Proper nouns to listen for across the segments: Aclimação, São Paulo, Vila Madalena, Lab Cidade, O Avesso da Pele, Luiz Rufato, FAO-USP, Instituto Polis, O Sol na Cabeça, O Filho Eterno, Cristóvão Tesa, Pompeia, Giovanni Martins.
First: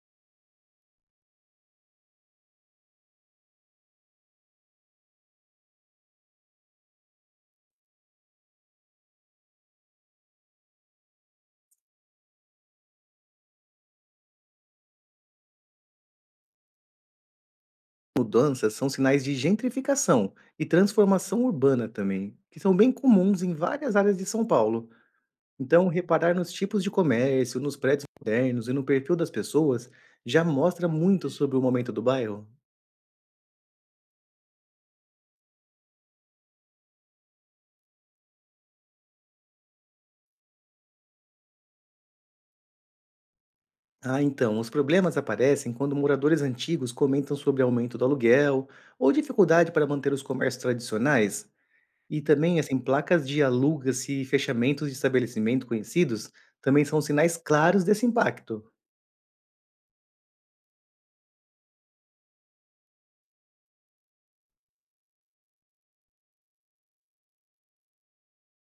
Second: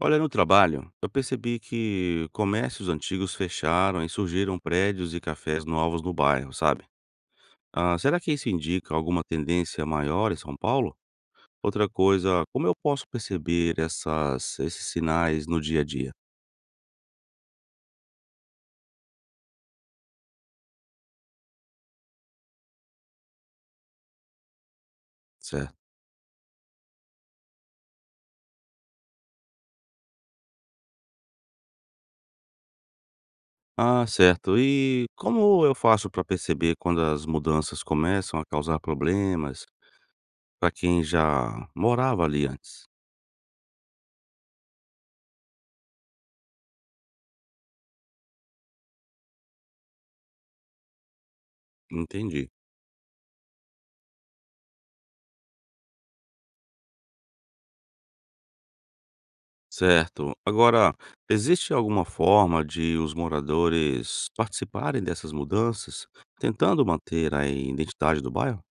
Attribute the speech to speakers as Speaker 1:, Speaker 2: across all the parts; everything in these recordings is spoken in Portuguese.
Speaker 1: Olha, no trabalho, eu percebi que comércios antigos fecharam e surgiram prédios e cafés novos no bairro, sabe? Ah, será que isso indica alguma tendência maior em São Paulo? Outra coisa, como eu posso perceber esses sinais no dia a dia?
Speaker 2: Mudanças são sinais de gentrificação e transformação urbana também, que são bem comuns em várias áreas de São Paulo.
Speaker 1: Certo.
Speaker 2: Então, reparar nos tipos de comércio, nos prédios modernos e no perfil das pessoas já mostra muito sobre o momento do bairro.
Speaker 1: Ah, certo. E como eu faço para perceber quando as mudanças começam a causar problemas para quem já morava ali antes?
Speaker 2: Ah, então, os problemas aparecem quando moradores antigos comentam sobre aumento do aluguel ou dificuldade para manter os comércios tradicionais. E
Speaker 1: Entendi.
Speaker 2: também, assim, placas de alugas e fechamentos de estabelecimento conhecidos também são sinais claros desse impacto.
Speaker 1: Certo. Agora, existe alguma forma de os moradores participarem dessas mudanças, tentando manter a identidade do bairro?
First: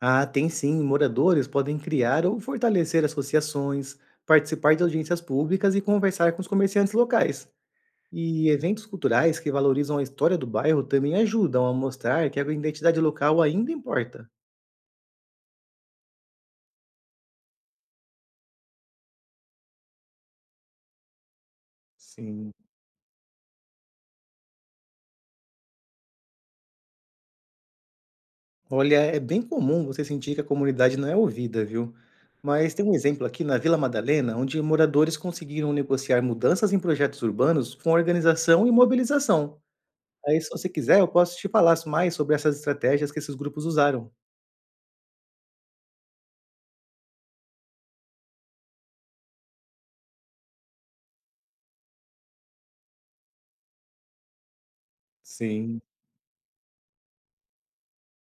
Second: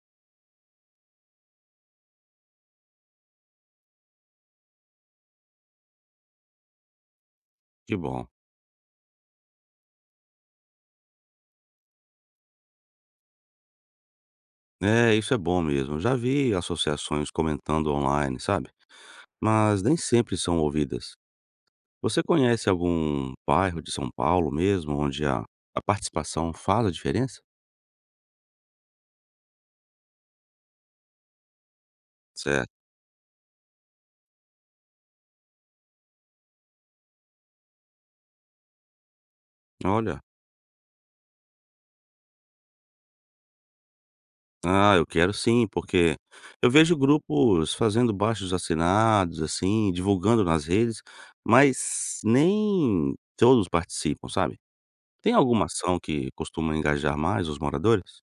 Speaker 2: Ah, tem sim. Moradores podem criar ou fortalecer associações, participar de audiências públicas e conversar com os comerciantes locais.
Speaker 1: Que bom.
Speaker 2: E eventos culturais que valorizam a história do bairro também ajudam a mostrar que a identidade local ainda importa.
Speaker 1: É, isso é bom mesmo. Já vi associações comentando online, sabe? Mas nem sempre são ouvidas. Você
Speaker 2: Sim.
Speaker 1: conhece algum bairro de São Paulo mesmo, onde a participação faz a diferença?
Speaker 2: Olha, é bem comum você sentir que a comunidade não é ouvida, viu?
Speaker 1: Certo.
Speaker 2: Mas tem um exemplo aqui na Vila Madalena, onde moradores conseguiram negociar mudanças em projetos urbanos com organização e mobilização.
Speaker 1: Olha.
Speaker 2: Aí, se você quiser, eu posso te falar mais sobre essas estratégias que esses grupos usaram.
Speaker 1: Ah, eu quero sim, porque eu vejo grupos fazendo baixos assinados, assim, divulgando nas redes, mas nem todos participam, sabe? Tem alguma
Speaker 2: Sim.
Speaker 1: ação que costuma engajar mais os moradores?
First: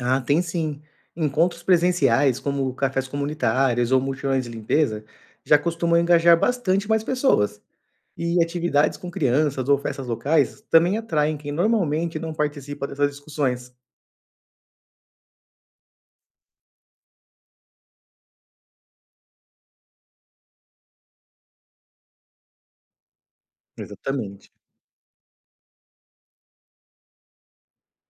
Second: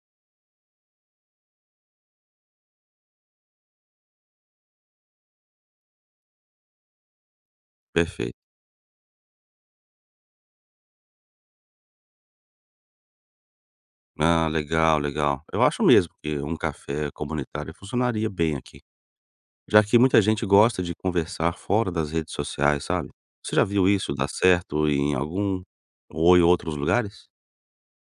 Speaker 2: Ah, tem sim. Encontros presenciais, como cafés comunitários ou mutirões de limpeza, já costumam engajar bastante mais pessoas.
Speaker 1: Perfeito.
Speaker 2: E atividades com crianças ou festas locais também atraem quem normalmente não participa dessas discussões.
Speaker 1: Ah, legal, legal. Eu acho mesmo que um café comunitário funcionaria bem aqui, já que muita gente gosta de conversar fora das redes sociais, sabe? Você já viu isso dar
Speaker 2: Exatamente.
Speaker 1: certo em algum ou em outros lugares?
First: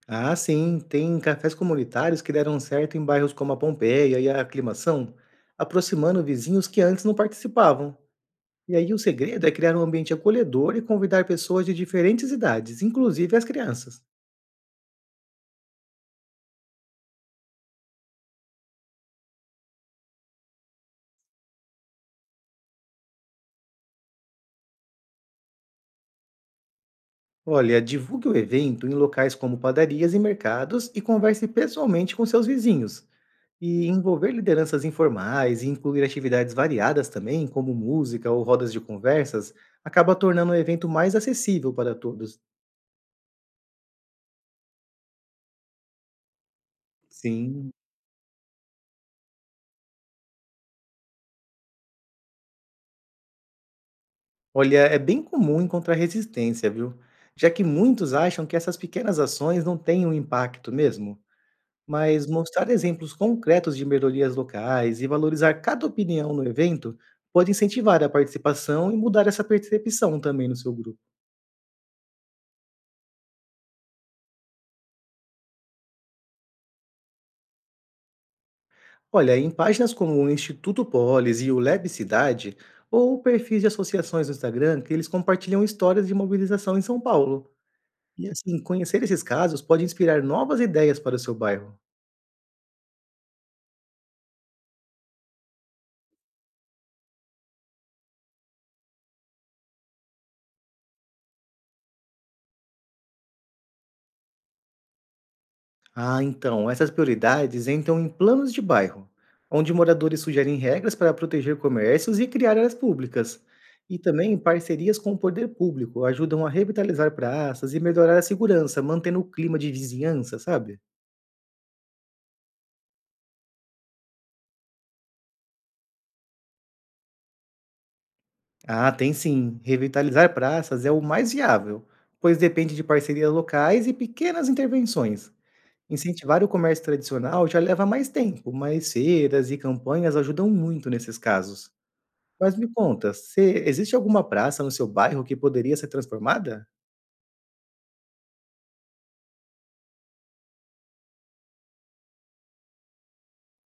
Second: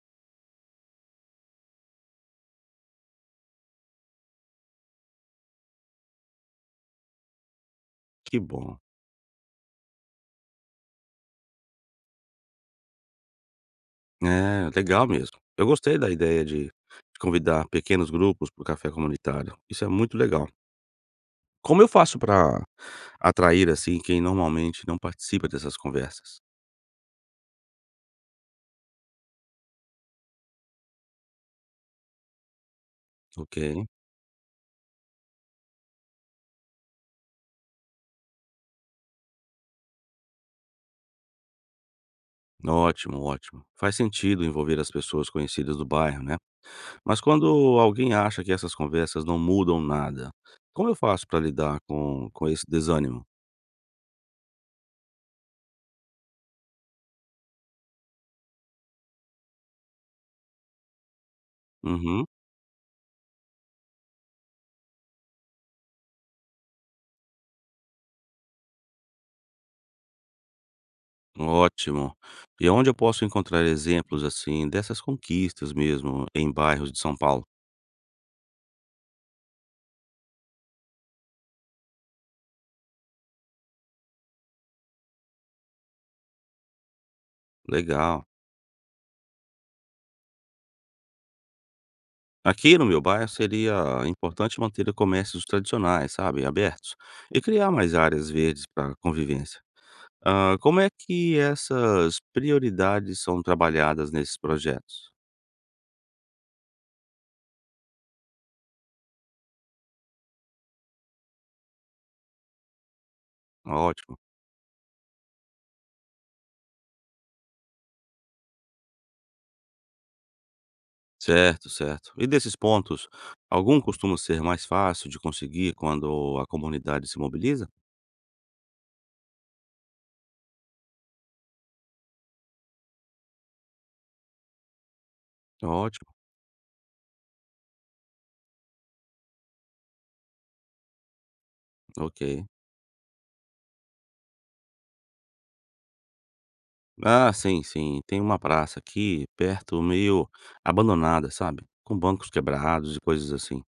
Speaker 2: Ah, sim, tem cafés comunitários que deram certo em bairros como a Pompeia e a Aclimação, aproximando vizinhos que antes não participavam.
Speaker 1: Que
Speaker 2: E
Speaker 1: bom.
Speaker 2: aí o segredo é criar um ambiente acolhedor e convidar pessoas de diferentes idades, inclusive as crianças.
Speaker 1: É, legal mesmo. Eu gostei da ideia de convidar pequenos grupos para o café comunitário. Isso é muito legal. Como eu faço para atrair, assim, quem normalmente não participa dessas conversas?
Speaker 2: Olha, divulgue o evento em locais como padarias e mercados e converse pessoalmente com seus vizinhos.
Speaker 1: Ok,
Speaker 2: E envolver lideranças informais e incluir atividades variadas também, como música ou rodas de conversas, acaba tornando o evento mais acessível para todos.
Speaker 1: ótimo, ótimo. Faz sentido envolver as pessoas conhecidas do bairro, né? Mas quando
Speaker 2: Sim.
Speaker 1: alguém acha que essas conversas não mudam nada, como eu faço para lidar com esse desânimo?
Speaker 2: Olha, é bem comum encontrar resistência, viu? Já que muitos acham que essas pequenas ações não têm um impacto mesmo. Mas
Speaker 1: Uhum,
Speaker 2: mostrar exemplos concretos de melhorias locais e valorizar cada opinião no evento pode incentivar a participação e mudar essa percepção também no seu grupo.
Speaker 1: ótimo. E onde eu posso encontrar exemplos, assim, dessas conquistas mesmo em bairros de São Paulo?
Speaker 2: Olha, em páginas como o Instituto Polis e o Lab Cidade, ou perfis de associações no Instagram, que eles compartilham histórias de mobilização em São Paulo.
Speaker 1: Legal.
Speaker 2: E assim, conhecer esses casos pode inspirar novas ideias para o seu bairro.
Speaker 1: Aqui no meu bairro seria importante manter comércios tradicionais, sabe, abertos, e criar mais áreas verdes para convivência. Ah, como é que essas prioridades são trabalhadas nesses projetos?
Speaker 2: Ah, então, essas prioridades entram em planos de bairro, onde moradores sugerem regras para proteger comércios e criar áreas públicas. E
Speaker 1: Ótimo.
Speaker 2: também parcerias com o poder público ajudam a revitalizar praças e melhorar a segurança, mantendo o clima de vizinhança, sabe?
Speaker 1: Certo, certo. E desses pontos, algum costuma ser mais fácil de conseguir quando a comunidade se mobiliza?
Speaker 2: Ah, tem sim. Revitalizar praças é o mais viável, pois depende de parcerias locais e pequenas intervenções.
Speaker 1: Ótimo,
Speaker 2: Incentivar o comércio tradicional já leva mais tempo, mas feiras e campanhas ajudam muito nesses casos.
Speaker 1: ok.
Speaker 2: Mas me conta, você existe alguma praça no seu bairro que poderia ser transformada?
Speaker 1: Ah, sim, sim. Tem uma praça aqui perto, meio abandonada, sabe? Com bancos quebrados e coisas assim.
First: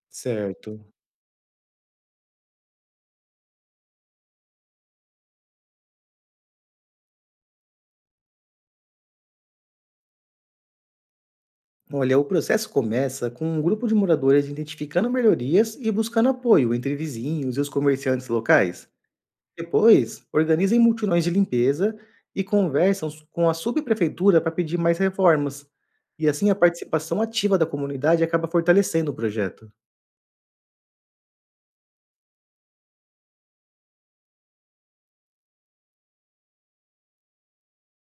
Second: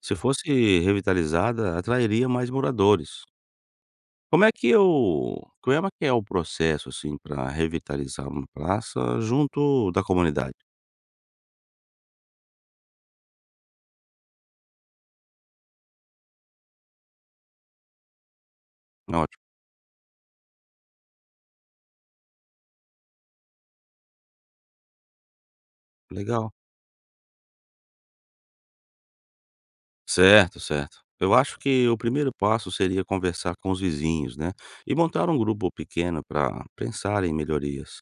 Speaker 1: Se fosse
Speaker 2: Certo.
Speaker 1: revitalizada, atrairia mais moradores. Como é que é o processo, assim, para revitalizar uma praça junto da comunidade?
Speaker 2: Olha, o processo começa com um grupo de moradores identificando melhorias e buscando apoio entre vizinhos e os comerciantes locais.
Speaker 1: Ótimo,
Speaker 2: Depois, organizam multidões de limpeza e conversam com a subprefeitura para pedir mais reformas. E assim
Speaker 1: legal.
Speaker 2: a participação ativa da comunidade acaba fortalecendo o projeto.
Speaker 1: Certo, certo. Eu acho que o primeiro passo seria conversar com os vizinhos, né, e montar um grupo pequeno para pensar em melhorias.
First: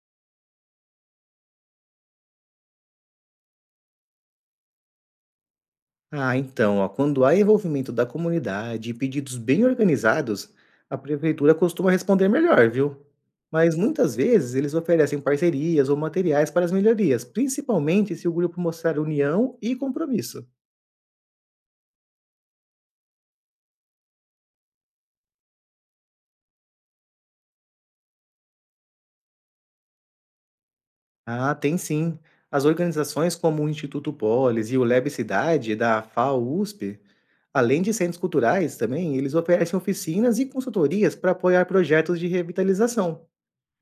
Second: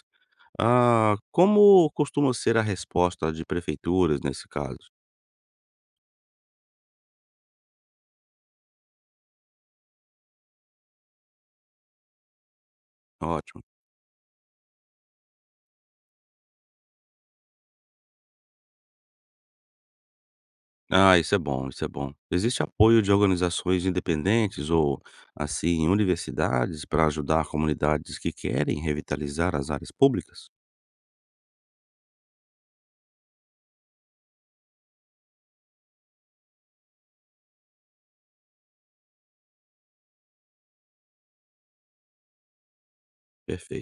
Speaker 1: Ah, como costuma ser a resposta de prefeituras nesse caso?
Speaker 2: Ah, então, ó, quando há envolvimento da comunidade e pedidos bem organizados, a prefeitura costuma responder melhor, viu?
Speaker 1: Ótimo.
Speaker 2: Mas muitas vezes eles oferecem parcerias ou materiais para as melhorias, principalmente se o grupo mostrar união e compromisso.
Speaker 1: Ah, isso é bom, isso é bom. Existe apoio de organizações independentes ou, assim, universidades para ajudar comunidades que querem revitalizar as áreas públicas?
Speaker 2: Ah, tem sim. As organizações como o Instituto Polis e o Lab Cidade da FAO-USP, além de centros culturais também, eles oferecem oficinas e consultorias para apoiar projetos de revitalização.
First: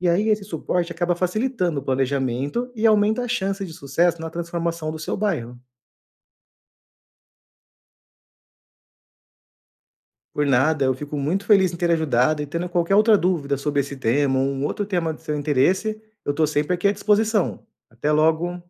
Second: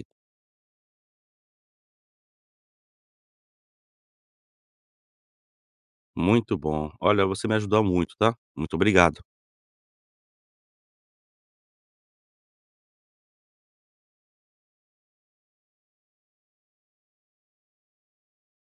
Speaker 2: E aí esse suporte acaba facilitando o planejamento e aumenta a chance de sucesso na transformação do seu bairro.
Speaker 1: Muito bom. Olha, você me ajudou muito, tá? Muito obrigado.
Speaker 2: Por nada, eu fico muito feliz em ter ajudado e tendo qualquer outra dúvida sobre esse tema ou um outro tema de seu interesse, eu estou sempre aqui à disposição. Até logo!